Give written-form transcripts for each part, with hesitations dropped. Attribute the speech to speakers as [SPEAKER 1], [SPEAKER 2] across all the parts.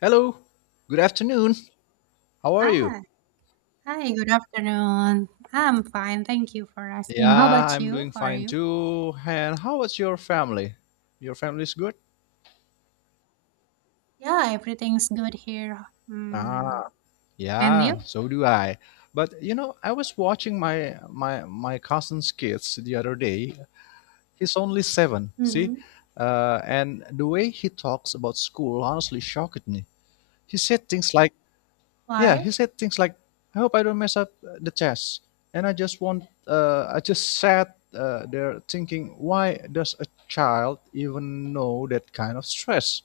[SPEAKER 1] Hello, good afternoon. How are you?
[SPEAKER 2] Ah, hi, good afternoon. I'm fine, thank you for asking. How
[SPEAKER 1] Yeah,
[SPEAKER 2] about
[SPEAKER 1] I'm
[SPEAKER 2] you?
[SPEAKER 1] doing
[SPEAKER 2] How are
[SPEAKER 1] fine
[SPEAKER 2] you?
[SPEAKER 1] too. And how is your family? Your family is good?
[SPEAKER 2] Yeah, everything's good here.
[SPEAKER 1] Ah,
[SPEAKER 2] And
[SPEAKER 1] yeah,
[SPEAKER 2] you?
[SPEAKER 1] so do I. But you know, I was watching my cousin's kids the other day. He's only seven, see?
[SPEAKER 2] Mm-hmm.
[SPEAKER 1] And the way he talks about school honestly shocked me. He said things like... Yeah,
[SPEAKER 2] Why?
[SPEAKER 1] he said things like, "I hope I don't mess up the chess," and I just sat there thinking, why does a child even know that kind of stress?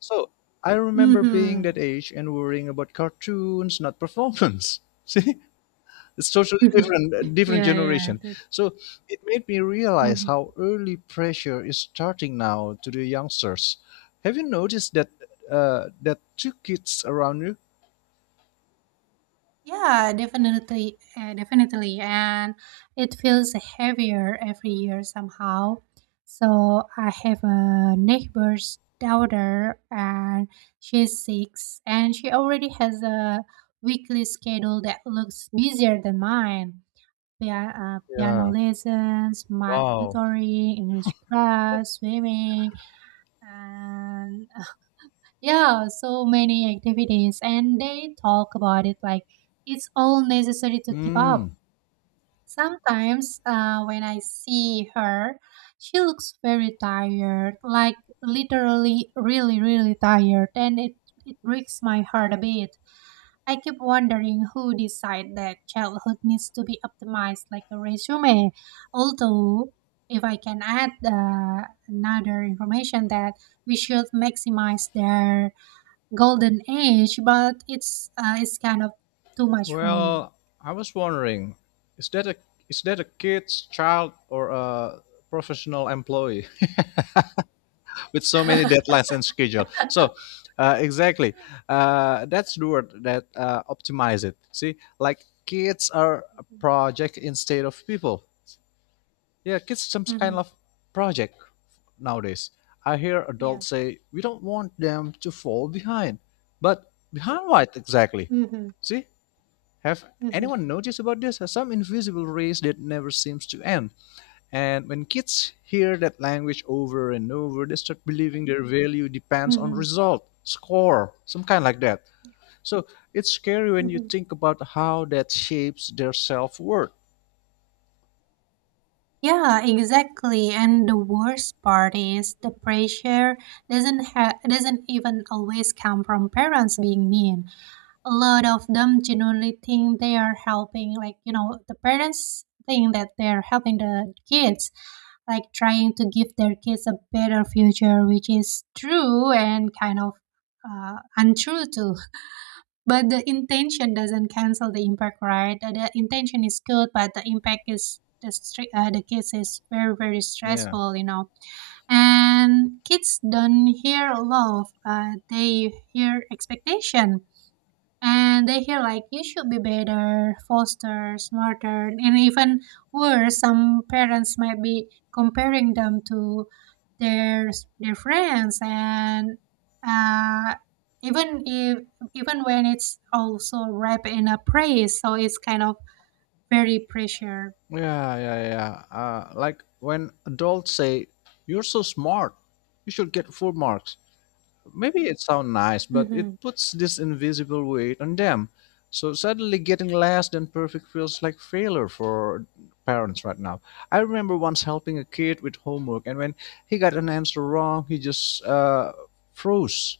[SPEAKER 1] So I remember being
[SPEAKER 2] Mm-hmm.
[SPEAKER 1] that age and worrying about cartoons, not performance. See, it's totally different, a different
[SPEAKER 2] Yeah, yeah.
[SPEAKER 1] generation. So it made me
[SPEAKER 2] That,
[SPEAKER 1] realize how early pressure is starting now to the youngsters. Have you noticed that two kids around you?
[SPEAKER 2] Yeah, definitely, and it feels heavier every year somehow. So I have a neighbor's daughter, and she's six, and she already has a weekly schedule that looks busier than mine. Piano
[SPEAKER 1] Yeah.
[SPEAKER 2] lessons, math
[SPEAKER 1] Wow.
[SPEAKER 2] tutoring, English class, swimming, and yeah, so many activities, and they talk about it like it's all necessary to keep up.
[SPEAKER 1] Hmm.
[SPEAKER 2] Sometimes when I see her, she looks very tired, like literally really, really tired, and it breaks my heart a bit. I keep wondering who decide that childhood needs to be optimized like a resume. Although, if I can add another information that we should maximize their golden age, but it's kind of too much for me.
[SPEAKER 1] Well, I was wondering, is that a is that a kid's child or a professional employee with so many deadlines and schedule? So, exactly. That's the word, that optimize it. See, like kids are a project instead of people. Yeah, kids some kind
[SPEAKER 2] Mm-hmm.
[SPEAKER 1] of project nowadays. I hear
[SPEAKER 2] Yeah.
[SPEAKER 1] adults say we don't want them to fall behind, but behind what exactly?
[SPEAKER 2] Mm-hmm.
[SPEAKER 1] See, have
[SPEAKER 2] Mm-hmm.
[SPEAKER 1] anyone noticed about this? Some invisible race that never seems to end. And when kids hear that language over and over, they start believing their value depends on
[SPEAKER 2] Mm-hmm.
[SPEAKER 1] result, score, some kind like that. So it's scary when you
[SPEAKER 2] Mm-hmm.
[SPEAKER 1] think about how that shapes their self worth.
[SPEAKER 2] Yeah, exactly. And the worst part is the pressure doesn't even always come from parents being mean. A lot of them genuinely think they are helping, like, the parents think that they're helping the kids, like trying to give their kids a better future, which is true and kind of untrue too. But the intention doesn't cancel the impact, right? The intention is good, but the impact is the kids is very very
[SPEAKER 1] Yeah.
[SPEAKER 2] stressful. And kids don't hear love, they hear expectation, and they hear like you should be better, faster, smarter, and even worse, some parents might be comparing them to their their friends and, uh, even if even when it's also wrapped in a praise, so it's kind of very pressure.
[SPEAKER 1] Yeah, yeah, yeah. Like when adults say, "You're so smart, you should get full marks." Maybe it sounds nice, but it
[SPEAKER 2] Mm-hmm.
[SPEAKER 1] puts this invisible weight on them. So suddenly getting less than perfect feels like failure for parents right now. I remember once helping a kid with homework, and when he got an answer wrong, he just froze.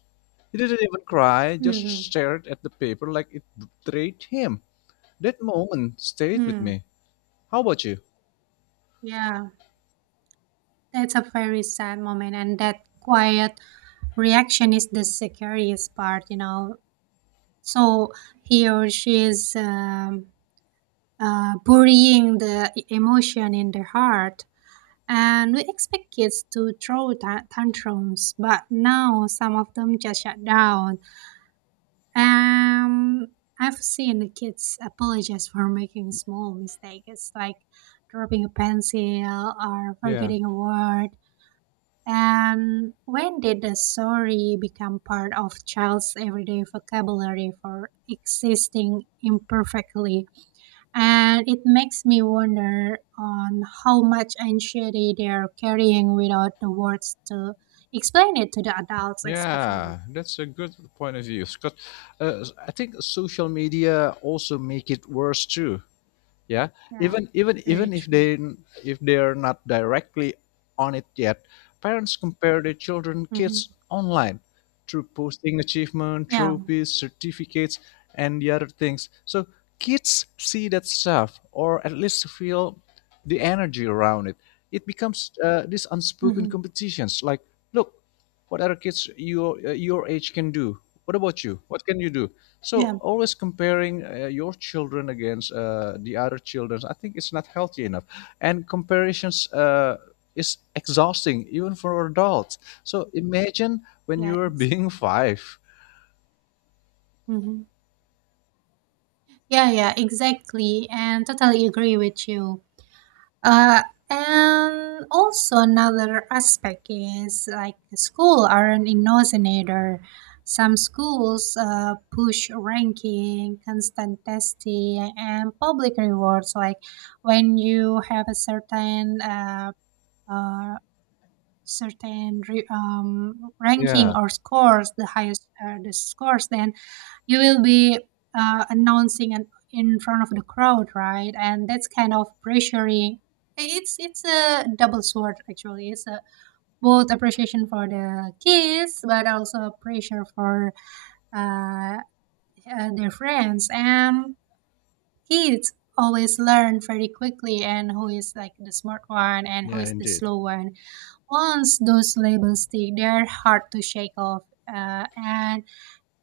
[SPEAKER 1] He didn't even cry, just
[SPEAKER 2] Mm-hmm.
[SPEAKER 1] stared at the paper like it betrayed him. That moment stayed with
[SPEAKER 2] Mm.
[SPEAKER 1] me. How about you?
[SPEAKER 2] Yeah, that's a very sad moment, and that quiet reaction is the scariest part. So he or she is burying the emotion in their heart. And we expect kids to throw tantrums, but now some of them just shut down. Um, I've seen the kids apologize for making small mistakes, like dropping a pencil or
[SPEAKER 1] Yeah.
[SPEAKER 2] forgetting a word, and when did the story become part of child's everyday vocabulary for existing imperfectly? And it makes me wonder on how much anxiety they're carrying without the words to explain it to the adults, especially.
[SPEAKER 1] Yeah, that's a good point of view. Because I think social media also make it worse too, yeah,
[SPEAKER 2] Yeah,
[SPEAKER 1] even
[SPEAKER 2] very
[SPEAKER 1] if
[SPEAKER 2] true.
[SPEAKER 1] they, if they're not directly on it yet, parents compare their children
[SPEAKER 2] Hmm.
[SPEAKER 1] kids online through posting achievement,
[SPEAKER 2] Yeah.
[SPEAKER 1] trophies, certificates and the other things. So kids see that stuff or at least feel the energy around it. It becomes these unspoken
[SPEAKER 2] Hmm.
[SPEAKER 1] competitions like, look what other kids your age can do. What about you? What can you do? So
[SPEAKER 2] Yeah.
[SPEAKER 1] always comparing your children against the other children, I think it's not healthy enough. And comparisons is exhausting even for adults. So imagine when you
[SPEAKER 2] Yeah.
[SPEAKER 1] were
[SPEAKER 2] Exactly.
[SPEAKER 1] being five.
[SPEAKER 2] Hmm. Yeah. Yeah. Exactly. And totally agree with you. Uh, and also another aspect is like the school are an inocinator. Some schools push ranking, constant testing, and public rewards. Like when you have a uh, certain ranking
[SPEAKER 1] Yeah,
[SPEAKER 2] or scores, the highest, the scores, then you will be announcing and in front of the crowd, right? And that's kind of pressuring. It's a double sword actually. It's a both appreciation for the kids, but also pressure for uh, their friends. And kids always learn very quickly and who is like the smart one and who
[SPEAKER 1] yeah,
[SPEAKER 2] is the
[SPEAKER 1] indeed.
[SPEAKER 2] slow one. Once those labels stick, they're hard to shake off uh, and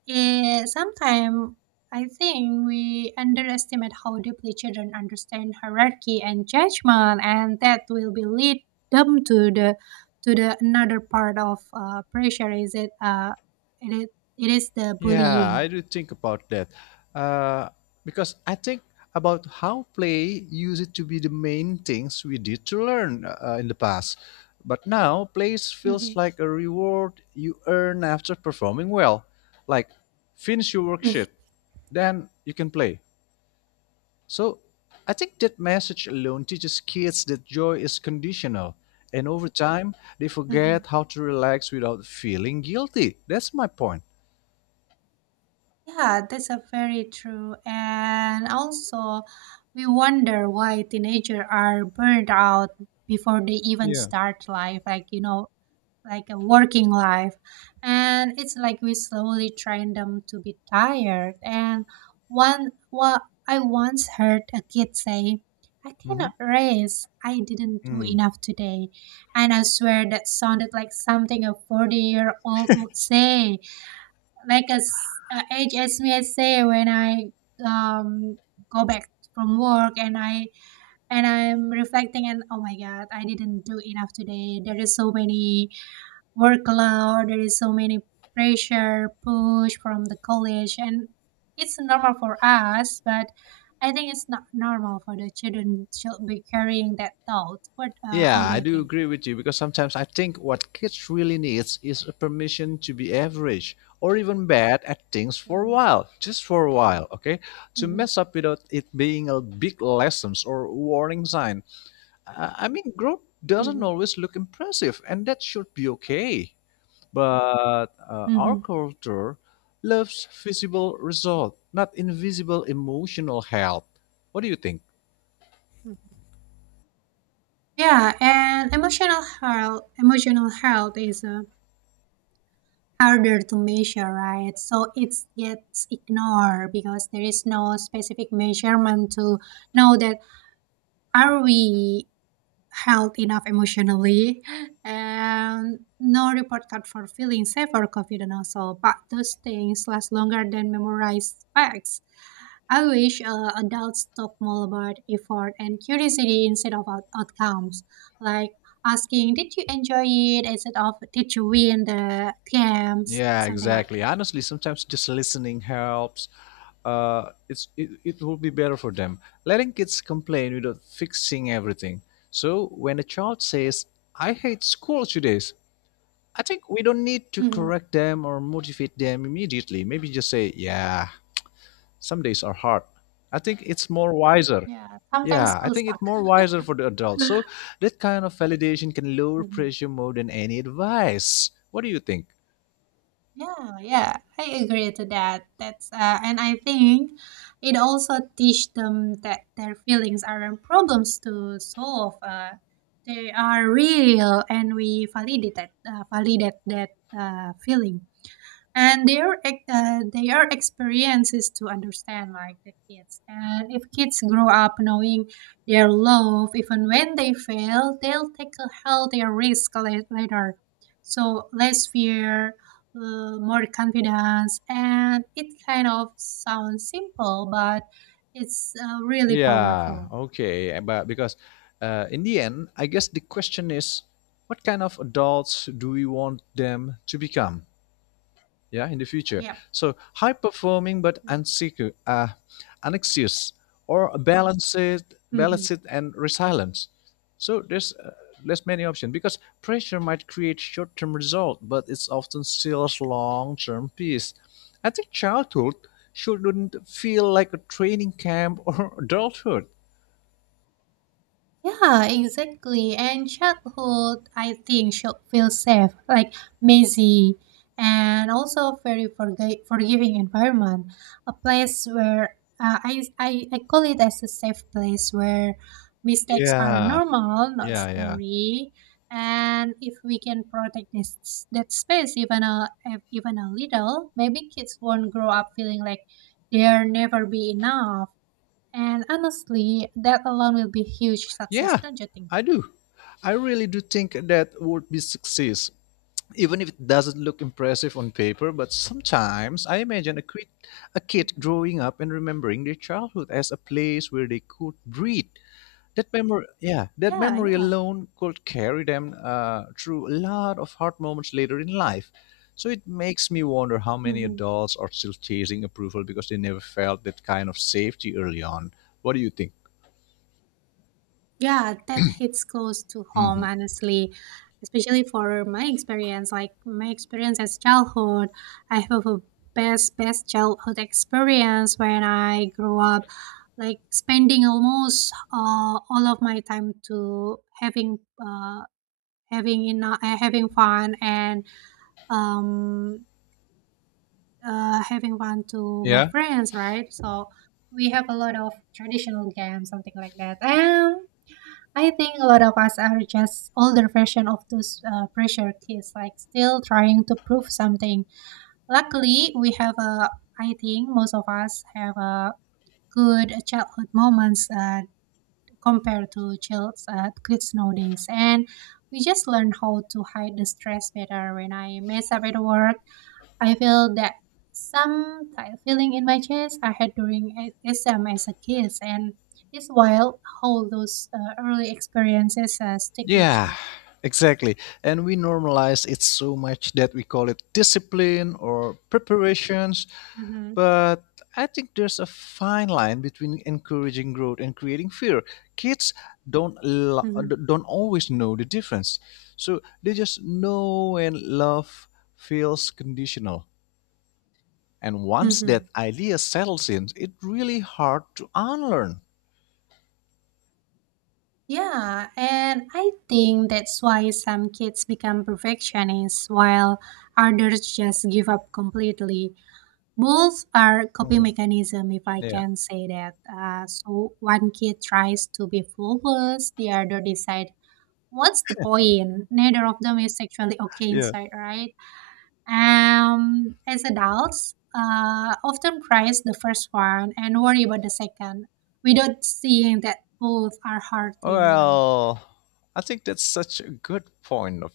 [SPEAKER 2] Sometimes I think we underestimate how deeply children understand hierarchy and judgment, and that will be lead them to the, another part of pressure is it is, it is the
[SPEAKER 1] Yeah,
[SPEAKER 2] bullying.
[SPEAKER 1] I do think about that. Uh, because I think about how play used it to be the main things we did to learn in the past. But now, play feels
[SPEAKER 2] Mhm.
[SPEAKER 1] like a reward you earn after performing well. Like, finish your worksheet, then you can play. So, I think that message alone teaches kids that joy is conditional. And over time, they
[SPEAKER 2] Mhm.
[SPEAKER 1] forget how to relax without feeling guilty. That's my point.
[SPEAKER 2] Yeah, that's a very true. And also, we wonder why teenagers are burned out before they even
[SPEAKER 1] Yeah.
[SPEAKER 2] start life, like a working life. And it's like we slowly train them to be tired. And well, I once heard a kid say, "I
[SPEAKER 1] Hmm.
[SPEAKER 2] cannot race. I didn't do enough today." And I swear that sounded like something a 40-year-old would say, like as age as me I say when I um go back from work, and I'm reflecting and, oh my God, I didn't do enough today. There is so many workload, there is so many pressure push from the college, and it's normal for us, but I think it's not normal for the children should be carrying that thought. what uh,
[SPEAKER 1] Yeah,
[SPEAKER 2] how do
[SPEAKER 1] I
[SPEAKER 2] you
[SPEAKER 1] do
[SPEAKER 2] think?
[SPEAKER 1] agree with you, because sometimes I think what kids really needs is a permission to be average or even bad at things for a
[SPEAKER 2] Mhm.
[SPEAKER 1] while, just for a while, okay? To
[SPEAKER 2] Mhm.
[SPEAKER 1] mess up without it being a big lessons or warning sign. I mean, growth doesn't always look impressive and that should be okay. But our
[SPEAKER 2] Mhm.
[SPEAKER 1] culture loves visible result, not invisible emotional help. What do you think?
[SPEAKER 2] Hmm. Yeah, and emotional health is harder to measure, right? So it gets ignored because there is no specific measurement to know that are we healthy enough emotionally, and no report card for feeling safe or confident also. But those things last longer than memorized facts. I wish adults talk more about effort and curiosity instead of outcomes, like asking, "Did you enjoy it?" instead of "Did you win the games?"
[SPEAKER 1] Yeah,
[SPEAKER 2] Something like
[SPEAKER 1] exactly.
[SPEAKER 2] that.
[SPEAKER 1] Honestly, sometimes just listening helps. It will be better for them. Letting kids complain without fixing everything. So when a child says, "I hate school today," I think we don't need to
[SPEAKER 2] Hmm.
[SPEAKER 1] correct them or motivate them immediately. Maybe just say, "Yeah, some days are hard." I think it's more wiser.
[SPEAKER 2] Yeah, sometimes
[SPEAKER 1] Yeah, I
[SPEAKER 2] schools
[SPEAKER 1] think it's
[SPEAKER 2] suck.
[SPEAKER 1] more wiser for the adults. So that kind of validation can lower
[SPEAKER 2] Mhm.
[SPEAKER 1] pressure more than any advice. What do you think?
[SPEAKER 2] Yeah, yeah, I agree to that. That's and I think it also teach them that their feelings aren't problems to solve. They are real, and we validate that feeling, and their experiences to understand like the kids. And if kids grow up knowing their love even when they fail, they'll take a healthier risk later, so less fear, more confidence, and it kind of sounds simple, but it's really
[SPEAKER 1] Yeah,
[SPEAKER 2] powerful.
[SPEAKER 1] okay. Eh, but because in the end, I guess the question is, what kind of adults do we want them to become? Yeah, in the future.
[SPEAKER 2] Yeah.
[SPEAKER 1] So high performing but
[SPEAKER 2] Mhm.
[SPEAKER 1] unsecure, anxious, or balanced and resilient. So there's many
[SPEAKER 2] Mhm.
[SPEAKER 1] options, because pressure might create short-term result, but it's often steals long-term peace. I think childhood shouldn't feel like a training camp or adulthood.
[SPEAKER 2] Yeah, exactly. And childhood, I think, should feel safe, like messy, and also very forgiving environment. A place where I call it as a safe place where mistakes are
[SPEAKER 1] Yeah,
[SPEAKER 2] normal, not
[SPEAKER 1] yeah, yeah,
[SPEAKER 2] scary. And if we can protect this that space even a, little, maybe kids won't grow up feeling like they'll never be enough. And honestly, that alone will be huge success,
[SPEAKER 1] yeah.
[SPEAKER 2] don't you think?
[SPEAKER 1] I do. I really do think that would be success, even if it doesn't look impressive on paper. But sometimes I imagine a kid
[SPEAKER 2] Mhm.
[SPEAKER 1] growing up and remembering their childhood as a place where they could breathe. That memory, yeah, that
[SPEAKER 2] Yeah,
[SPEAKER 1] memory
[SPEAKER 2] yeah.
[SPEAKER 1] alone could carry them through a lot of hard moments later in life. So it makes me wonder how many
[SPEAKER 2] Hmm.
[SPEAKER 1] adults are still chasing approval because they never felt that kind of safety early on. What do you think?
[SPEAKER 2] Yeah, that hits close to home, honestly. Especially for my experience, like my experience as childhood, I have a best childhood experience when I grew up, like spending almost all of my time to uh, having fun, and um having fun to my
[SPEAKER 1] Yeah.
[SPEAKER 2] friends, right? So we have a lot of traditional games, something like that. And I think a lot of us are just older version of those pressure kids, like still trying to prove something. Luckily, we have a. I think most of us have a good childhood moments compared to kids nowadays, and we just learn how to hide the stress better. When I mess up at work, I feel that some type feeling in my chest I had during S M as a kid, and it's wild how those early experiences stick with
[SPEAKER 1] Yeah,
[SPEAKER 2] you.
[SPEAKER 1] exactly. And we normalize it so much that we call it discipline or preparations.
[SPEAKER 2] Hmm.
[SPEAKER 1] But I think there's a fine line between encouraging growth and creating fear. Kids don't lo-
[SPEAKER 2] Hmm.
[SPEAKER 1] don't always know the difference. So they just know and love feels conditional. And once that
[SPEAKER 2] Hmm.
[SPEAKER 1] idea settles in, it's really hard to unlearn.
[SPEAKER 2] Yeah, and I think that's why some kids become perfectionists while others just give up completely. Both are coping
[SPEAKER 1] Mm,
[SPEAKER 2] mechanism, if I
[SPEAKER 1] yeah.
[SPEAKER 2] can say that. So one kid tries to be flawless, the other decides what's the point? Neither of them is actually okay
[SPEAKER 1] Yeah.
[SPEAKER 2] inside, right? As adults, often praise the first one and worry about the second without seeing that both are hurting.
[SPEAKER 1] Well, I think that's such a good point. Of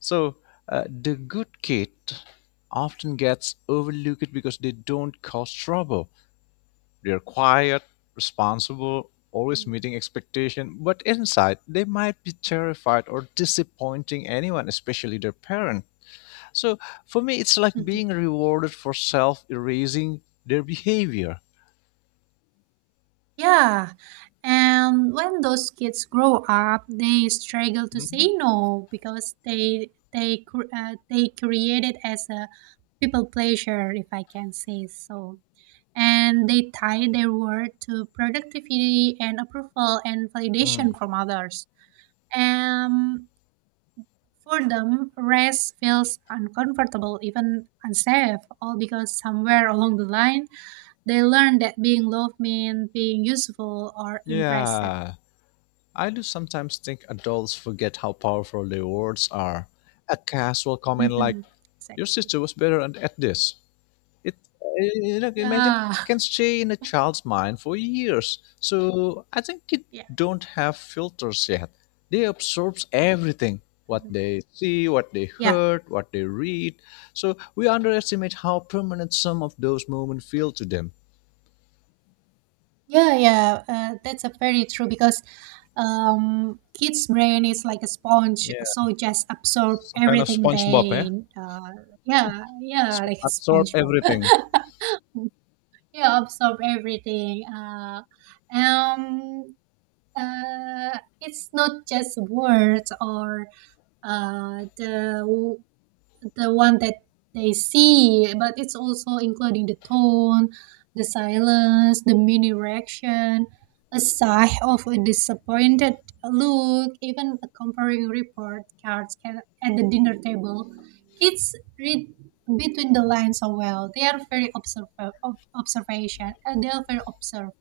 [SPEAKER 1] so, the good kid often gets overlooked because they don't cause trouble. They're quiet, responsible, always
[SPEAKER 2] Mm.
[SPEAKER 1] meeting expectation, but inside they might be terrified or disappointing anyone, especially their parent. So, for me, it's like
[SPEAKER 2] Mhm.
[SPEAKER 1] being rewarded for self-erasing their behavior.
[SPEAKER 2] Yeah. And when those kids grow up, they struggle to
[SPEAKER 1] Mhm.
[SPEAKER 2] say no because they created as a people pleasure, if I can say so. And they tie their worth to productivity and approval and
[SPEAKER 1] Mm.
[SPEAKER 2] validation from others. Um, for them, rest feels uncomfortable, even unsafe, all because somewhere along the line they learned that being loved means being useful or impressive.
[SPEAKER 1] Yeah. I do sometimes think adults forget how powerful their words are. A casual comment like,
[SPEAKER 2] Mhm.
[SPEAKER 1] "Your
[SPEAKER 2] Exactly.
[SPEAKER 1] sister was better at this," it, you know, imagine,
[SPEAKER 2] Yeah.
[SPEAKER 1] can stay in a child's mind for years. So I think kids
[SPEAKER 2] Yeah.
[SPEAKER 1] don't have filters yet. They absorb everything, what
[SPEAKER 2] Mhm.
[SPEAKER 1] they see, what they
[SPEAKER 2] Yeah.
[SPEAKER 1] heard, what they read. So we underestimate how permanent some of those moments feel to them.
[SPEAKER 2] Yeah, yeah, that's a very true because kids' brain is like a sponge,
[SPEAKER 1] Yeah,
[SPEAKER 2] so just absorb
[SPEAKER 1] some kind of
[SPEAKER 2] everything
[SPEAKER 1] SpongeBob, eh?
[SPEAKER 2] they. Uh, yeah, yeah, like a
[SPEAKER 1] Absorb
[SPEAKER 2] SpongeBob.
[SPEAKER 1] everything.
[SPEAKER 2] Yeah, absorb everything. Um, it's not just words or uh, the the one that they see, but it's also including the tone, the silence, the mini reaction, a sigh of a disappointed look, even a comparing report cards can, at the dinner table. Kids read between the lines so well. They are very observation, and they are very observed.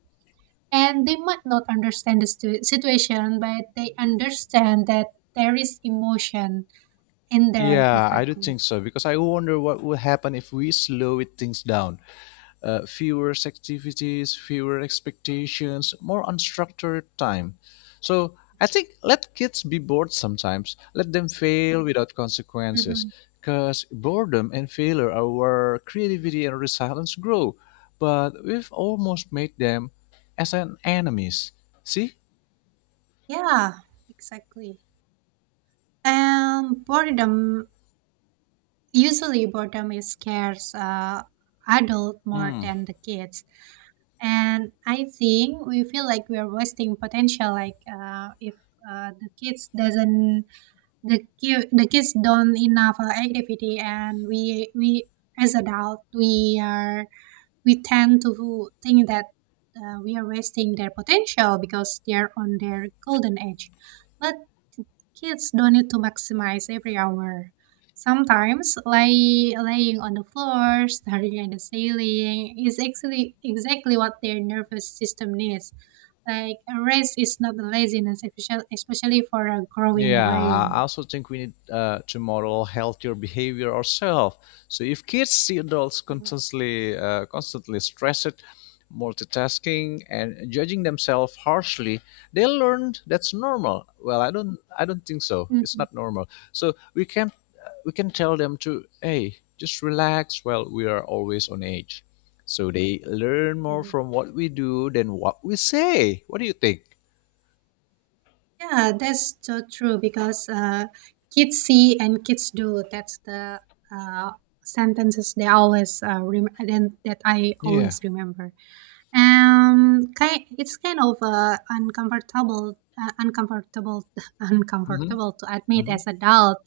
[SPEAKER 2] And they might not understand the situation, but they understand that there is emotion in there
[SPEAKER 1] Yeah, I do
[SPEAKER 2] perfectly.
[SPEAKER 1] think so, because I wonder what would happen if we slow it things down. Fewer activities, fewer expectations, more unstructured time. So I think let kids be bored sometimes. Let them fail without consequences.
[SPEAKER 2] Mhm.
[SPEAKER 1] Because boredom and failure are where creativity and resilience grow. But we've almost made them as an enemies. See?
[SPEAKER 2] Yeah, exactly. Boredom, usually boredom is scares adult more
[SPEAKER 1] Hmm.
[SPEAKER 2] than the kids. And I think we feel like we are wasting potential. Like if the kids doesn't, the ki- the kids don't enough activity, and as adult we are we tend to think that we are wasting their potential because they are on their golden age. But kids don't need to maximize every hour. Sometimes laying on the floor, staring at the ceiling is actually exactly what their nervous system needs. Like a rest is not laziness, especially for a growing
[SPEAKER 1] Yeah, I
[SPEAKER 2] brain.
[SPEAKER 1] also think we need to model healthier behavior ourselves. So if kids see adults
[SPEAKER 2] Mhm.
[SPEAKER 1] constantly stressed, multitasking, and judging themselves harshly, they learn that's normal. Well, I don't think so. It's not normal. So we can tell them to, hey, just relax. Well, we are always on edge, so they learn more
[SPEAKER 2] Mhm.
[SPEAKER 1] from what we do than what we say. What do you think?
[SPEAKER 2] Yeah, that's so true because kids see and kids do. That's the uh, sentences they always, then that I
[SPEAKER 1] Yeah.
[SPEAKER 2] always remember. Ki It's kind of uncomfortable, uncomfortable, uncomfortable to admit
[SPEAKER 1] Hmm.
[SPEAKER 2] as adult.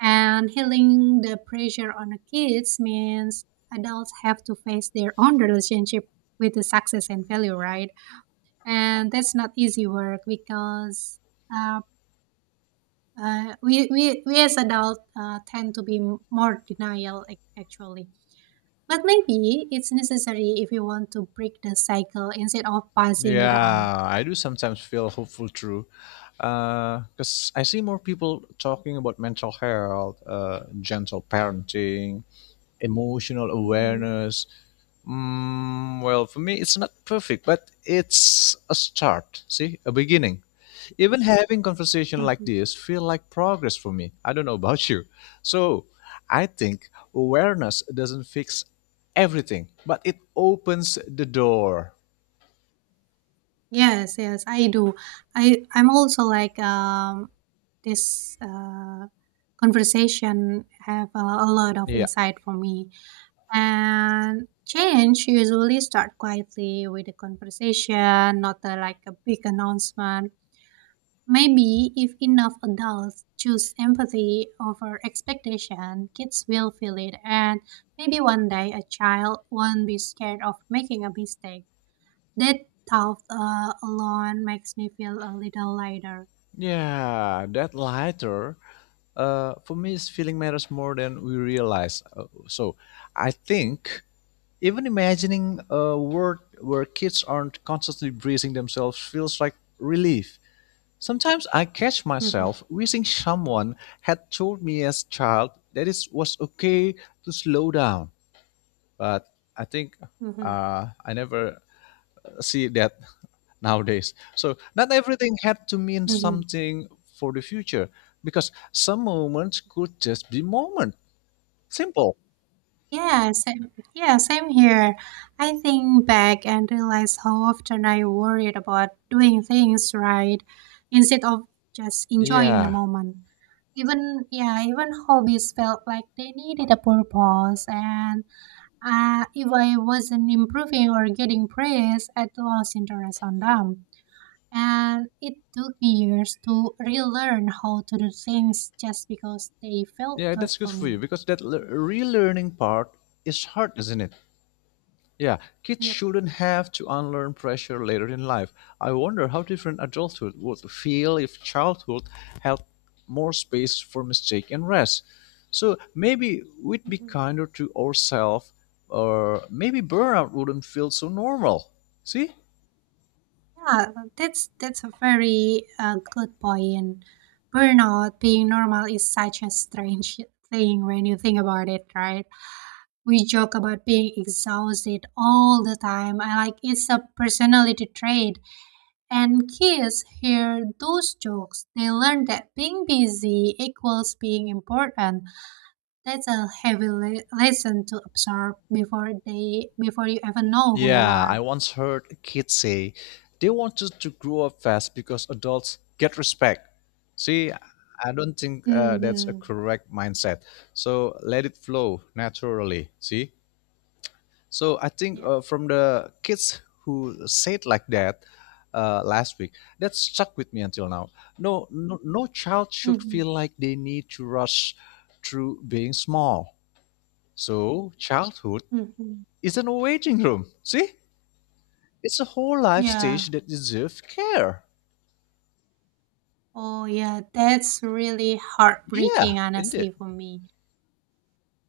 [SPEAKER 2] And healing the pressure on the kids means adults have to face their own relationship with the success and failure, right? And that's not easy work because. uh, uh, we, we, we as adults tend to be more denial actually, but maybe it's necessary if you want to break the cycle instead of passing it on.
[SPEAKER 1] Yeah, I do sometimes feel hopeful too, because I see more people talking about mental health, gentle parenting, emotional
[SPEAKER 2] hmm
[SPEAKER 1] awareness. Mm, well, for me, it's not perfect, but it's a start. See, a beginning. Even having conversation like
[SPEAKER 2] hmm
[SPEAKER 1] this feel like progress for me. I don't know about you. So, I think awareness doesn't fix everything, but it opens the door.
[SPEAKER 2] yes, yes, I do. I'm also like this conversation have a lot of
[SPEAKER 1] Yeah,
[SPEAKER 2] insight for me, and change usually start quietly with a conversation, not a, like a big announcement. Maybe if enough adults choose empathy over expectation, kids will feel it, and maybe one day a child won't be scared of making a mistake. That thought alone makes me feel a little lighter.
[SPEAKER 1] yeah, that lighter. For me, is feeling matters more than we realize. So, I think even imagining a world where kids aren't constantly bracing themselves feels like relief. Sometimes I catch
[SPEAKER 2] hmm
[SPEAKER 1] myself wishing someone had told me as child that it was okay to slow down. But I think
[SPEAKER 2] hmm
[SPEAKER 1] I never see that nowadays. So not everything had to mean
[SPEAKER 2] hmm
[SPEAKER 1] something for the future, because some moments could just be moment. Simple.
[SPEAKER 2] Yeah, same, yeah, same here. I think back and realize how often I worried about doing things right instead of just enjoying the
[SPEAKER 1] Yeah.
[SPEAKER 2] moment. Even yeah, even hobbies felt like they needed a purpose, and if I wasn't improving or getting praise, I'd lost interest on them. And it took me years to relearn how to do things just because they felt
[SPEAKER 1] Yeah,
[SPEAKER 2] good
[SPEAKER 1] that's good
[SPEAKER 2] for
[SPEAKER 1] for
[SPEAKER 2] me.
[SPEAKER 1] you, because that relearning part is hard, isn't it? Yeah, kids
[SPEAKER 2] Yep.
[SPEAKER 1] shouldn't have to unlearn pressure later in life. I wonder how different adulthood would feel if childhood had more space for mistake and rest. So maybe we'd be
[SPEAKER 2] Mm-hmm.
[SPEAKER 1] kinder to ourselves, or maybe burnout wouldn't feel so normal. See?
[SPEAKER 2] Yeah, that's a very good point. Burnout being normal is such a strange thing when you think about it, right? We joke about being exhausted all the time. I like it's a personality trait. And kids hear those jokes. They learn that being busy equals being important. That's a heavy lesson to absorb before you ever know who you
[SPEAKER 1] Yeah, I
[SPEAKER 2] are.
[SPEAKER 1] once heard a kid say they wanted to grow up fast because adults get respect. See, I don't think that's a
[SPEAKER 2] Mm-hmm.
[SPEAKER 1] correct mindset. So let it flow naturally. See? So I think
[SPEAKER 2] Yeah.
[SPEAKER 1] from the kids who said like that last week, that stuck with me until now. No, no, no child should feel like they need to rush through being small. So childhood
[SPEAKER 2] Mm-hmm.
[SPEAKER 1] is an waiting room. See? It's a whole life stage
[SPEAKER 2] Yeah.
[SPEAKER 1] that deserves care.
[SPEAKER 2] Oh, yeah. That's really
[SPEAKER 1] Yeah,
[SPEAKER 2] heartbreaking, honestly,
[SPEAKER 1] indeed.
[SPEAKER 2] for me.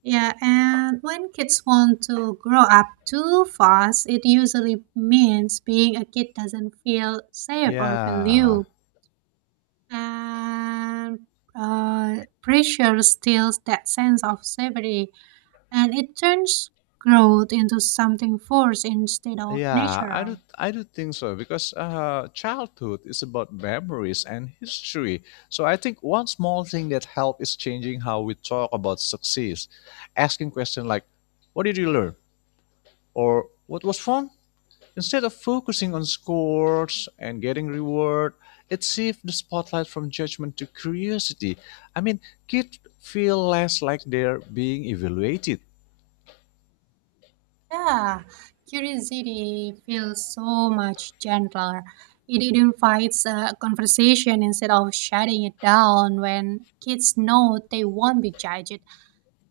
[SPEAKER 2] Yeah. And when kids want to grow up too fast, it usually means being a kid doesn't feel safe or
[SPEAKER 1] Yeah,
[SPEAKER 2] valued. And pressure steals that sense of safety. And it turns growth into something forced instead of
[SPEAKER 1] yeah,
[SPEAKER 2] natural.
[SPEAKER 1] I do think so, because childhood is about memories and history. So I think one small thing that help is changing how we talk about success, asking questions like, "What did you learn?" or "What was fun?" Instead of focusing on scores and getting reward, it shifts the spotlight from judgment to curiosity. I mean, kids feel less like they're being evaluated.
[SPEAKER 2] Yeah, curiosity feels so much gentler. It invites a conversation instead of shutting it down. When kids know they won't be judged,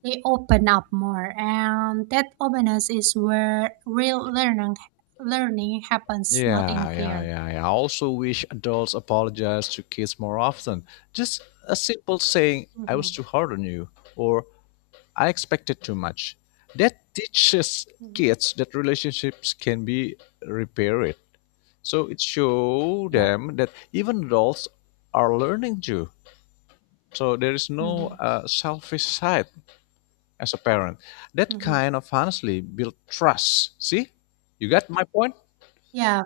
[SPEAKER 2] they open up more, and that openness is where real learning happens, not in a
[SPEAKER 1] Yeah, yeah,
[SPEAKER 2] fear.
[SPEAKER 1] yeah, yeah. I also wish adults apologize to kids more often. Just a simple saying, I was
[SPEAKER 2] Mm-hmm.
[SPEAKER 1] too hard on you, or I expected too much. That teaches
[SPEAKER 2] Mm-hmm.
[SPEAKER 1] kids that relationships can be repaired. So it shows
[SPEAKER 2] Yeah.
[SPEAKER 1] them that even adults are learning too. So there is no
[SPEAKER 2] Mm-hmm.
[SPEAKER 1] selfish side as a parent. That
[SPEAKER 2] Mm-hmm.
[SPEAKER 1] kind of honestly build trust. See, you got my point?
[SPEAKER 2] Yeah.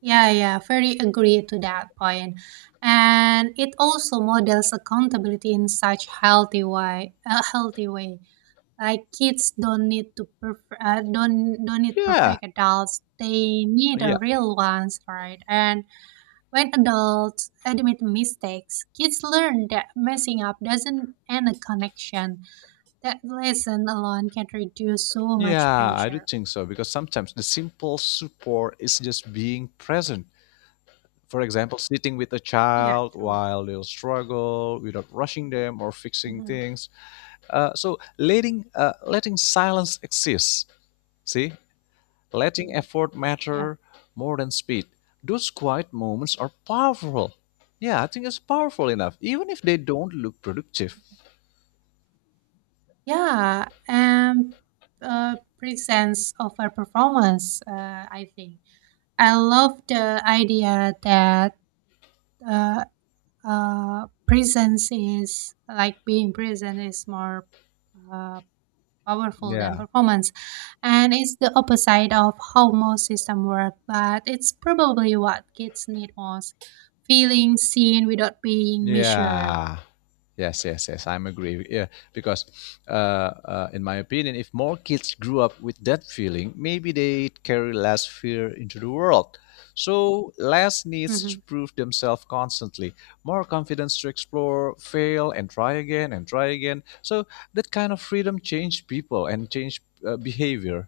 [SPEAKER 2] Yeah, yeah, very agree to that point. And it also models accountability in such healthy way, a healthy way. Like kids don't need to don't need
[SPEAKER 1] Yeah,
[SPEAKER 2] perfect adults. They need a
[SPEAKER 1] yeah,
[SPEAKER 2] real ones, right? And when adults admit mistakes, kids learn that messing up doesn't end a connection. That lesson alone can reduce so much
[SPEAKER 1] yeah. I do
[SPEAKER 2] pressure.
[SPEAKER 1] think so because sometimes the simple support is just being present. For example, sitting with a
[SPEAKER 2] Yeah,
[SPEAKER 1] child
[SPEAKER 2] true.
[SPEAKER 1] while they'll struggle without rushing them or fixing
[SPEAKER 2] Hmm.
[SPEAKER 1] things. So letting letting silence exist. See, letting effort
[SPEAKER 2] Yeah.
[SPEAKER 1] matter more than speed. Those quiet moments are powerful. Yeah, I think it's powerful enough, even if they don't look productive.
[SPEAKER 2] Yeah, and presence of a performance, I think. I love the idea that uh, presence is like being present is more uh, powerful than
[SPEAKER 1] Yeah.
[SPEAKER 2] performance. And it's the opposite of how most system work, but it's probably what kids need most, feeling seen without being measured.
[SPEAKER 1] Yeah. Yes, yes, yes. I'm agree. Yeah, because uh, in my opinion, if more kids grew up with that feeling, maybe they carry less fear into the world. So less needs to
[SPEAKER 2] Mm-hmm.
[SPEAKER 1] prove themselves constantly, more confidence to explore, fail, and try again and try again. So that kind of freedom changed people and changed behavior.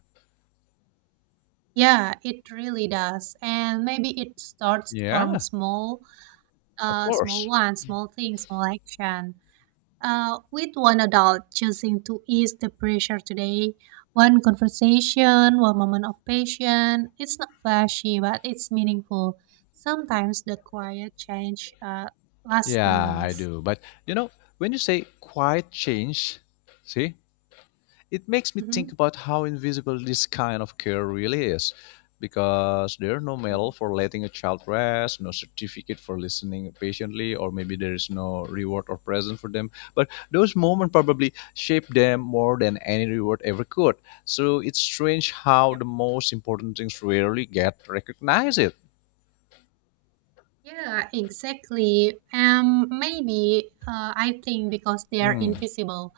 [SPEAKER 2] Yeah, it really does. And maybe it starts from
[SPEAKER 1] Yeah,
[SPEAKER 2] small,
[SPEAKER 1] of
[SPEAKER 2] small
[SPEAKER 1] course.
[SPEAKER 2] ones, small things, small action. With one adult choosing to ease the pressure today, one conversation, one moment of patience, it's not flashy, but it's meaningful. Sometimes the quiet change lasts the
[SPEAKER 1] Yeah, I
[SPEAKER 2] longest.
[SPEAKER 1] do. But you know, when you say quiet change, see, it makes me think
[SPEAKER 2] Mm-hmm.
[SPEAKER 1] about how invisible this kind of care really is, because there are no
[SPEAKER 2] Mm-hmm.
[SPEAKER 1] medal for letting a child rest, no certificate for listening patiently, or maybe there is no reward or present for them, but those moments probably shape them more than any reward ever could. So it's strange how
[SPEAKER 2] Yep.
[SPEAKER 1] the most important things rarely get recognized.
[SPEAKER 2] Yeah, exactly. Maybe I think because they are
[SPEAKER 1] Hmm.
[SPEAKER 2] invisible,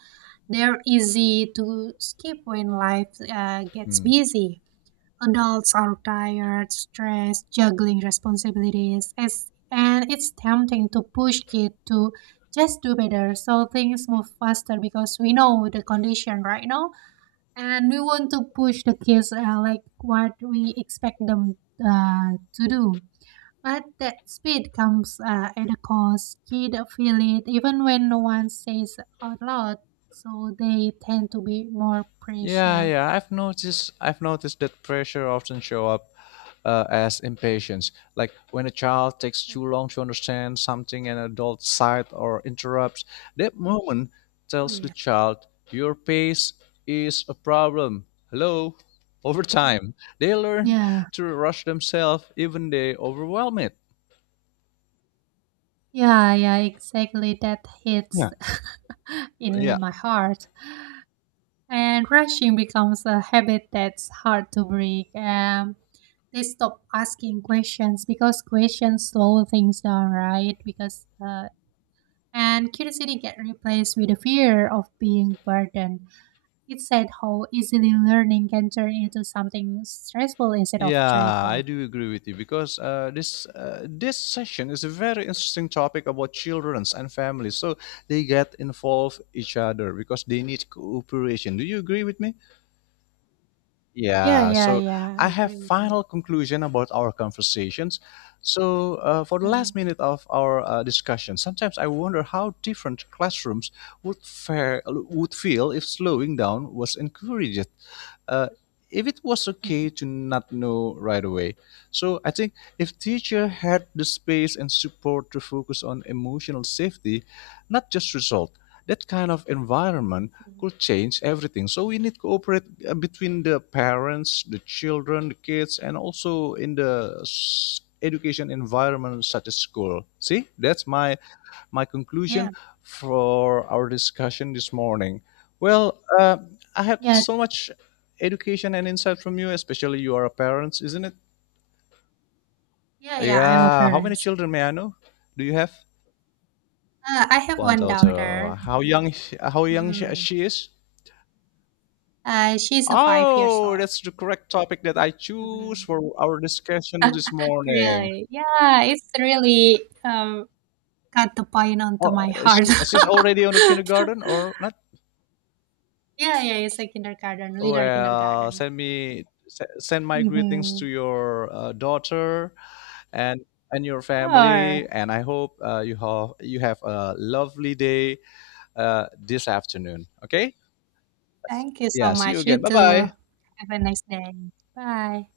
[SPEAKER 2] they're easy to skip when life gets
[SPEAKER 1] Hmm.
[SPEAKER 2] busy. Adults are tired, stressed, juggling responsibilities, as, and it's tempting to push kids to just do better. So things move faster because we know the condition right now, and we want to push the kids like what we expect them to do, but that speed comes at a cost. Kids feel it even when no one says out loud, so they tend to be more
[SPEAKER 1] Yeah,
[SPEAKER 2] pressure.
[SPEAKER 1] yeah. I've noticed. I've noticed that pressure often show up as impatience, like when a child takes too
[SPEAKER 2] Mhm.
[SPEAKER 1] long to understand something an adult side or interrupts. That moment
[SPEAKER 2] Oh,
[SPEAKER 1] tells the
[SPEAKER 2] yeah.
[SPEAKER 1] child, "Your pace is a problem." Hello. Over time, they learn
[SPEAKER 2] Yeah,
[SPEAKER 1] to rush themselves, even they overwhelm it.
[SPEAKER 2] yeah, yeah, exactly. That
[SPEAKER 1] Yeah.
[SPEAKER 2] hits
[SPEAKER 1] Yeah.
[SPEAKER 2] in my heart. And rushing becomes a habit that's hard to break. They stop asking questions because questions slow things down, right? Because and curiosity get replaced with a fear of being burdened. It's sad how easily learning can turn into something stressful instead of
[SPEAKER 1] Yeah, I
[SPEAKER 2] joyful.
[SPEAKER 1] do agree with you because this this session is a very interesting topic about childrens and families. So they get involved each other because they need cooperation. Do you agree with me?
[SPEAKER 2] Yeah,
[SPEAKER 1] Yeah,
[SPEAKER 2] yeah,
[SPEAKER 1] so
[SPEAKER 2] yeah. I
[SPEAKER 1] I have
[SPEAKER 2] agree with you.
[SPEAKER 1] final conclusion about our conversations. So for the last
[SPEAKER 2] Mhm,
[SPEAKER 1] minute of our discussion, sometimes I wonder how different classrooms would feel if slowing down was encouraged. Uh, if it was okay
[SPEAKER 2] mhm,
[SPEAKER 1] to not know right away. So I think if teacher had the space and support to focus on emotional safety, not just result, that kind of environment
[SPEAKER 2] mhm.
[SPEAKER 1] could change everything. So we need cooperate between the parents, the children, the kids, and also in the education environment such as school. See, that's my conclusion
[SPEAKER 2] Yeah,
[SPEAKER 1] for our discussion this morning. Well, I had
[SPEAKER 2] yeah,
[SPEAKER 1] so much education and insight from you, especially you are a parent, isn't it?
[SPEAKER 2] yeah, yeah. I'm a
[SPEAKER 1] Yeah. How many
[SPEAKER 2] parent.
[SPEAKER 1] children may I know? Do you have?
[SPEAKER 2] I have
[SPEAKER 1] One
[SPEAKER 2] one
[SPEAKER 1] daughter.
[SPEAKER 2] daughter.
[SPEAKER 1] How young? How young
[SPEAKER 2] mm
[SPEAKER 1] she is?
[SPEAKER 2] She's a 5 years
[SPEAKER 1] Oh,
[SPEAKER 2] old.
[SPEAKER 1] that's the correct topic that I choose
[SPEAKER 2] Mhm.
[SPEAKER 1] for our discussion this morning.
[SPEAKER 2] Really? Yeah, it's really got the pain onto
[SPEAKER 1] Oh,
[SPEAKER 2] my heart.
[SPEAKER 1] she's already on the kindergarten or not?
[SPEAKER 2] Yeah, yeah, it's a kindergarten, little
[SPEAKER 1] Well,
[SPEAKER 2] kindergarten.
[SPEAKER 1] send my greetings to
[SPEAKER 2] Mhm.
[SPEAKER 1] your daughter and your
[SPEAKER 2] Sure.
[SPEAKER 1] family, and I hope you have a lovely day this afternoon. Okay?
[SPEAKER 2] Thank you so
[SPEAKER 1] Yeah, see you
[SPEAKER 2] much.
[SPEAKER 1] again.
[SPEAKER 2] You
[SPEAKER 1] Bye
[SPEAKER 2] too.
[SPEAKER 1] bye.
[SPEAKER 2] Have a nice day. Bye.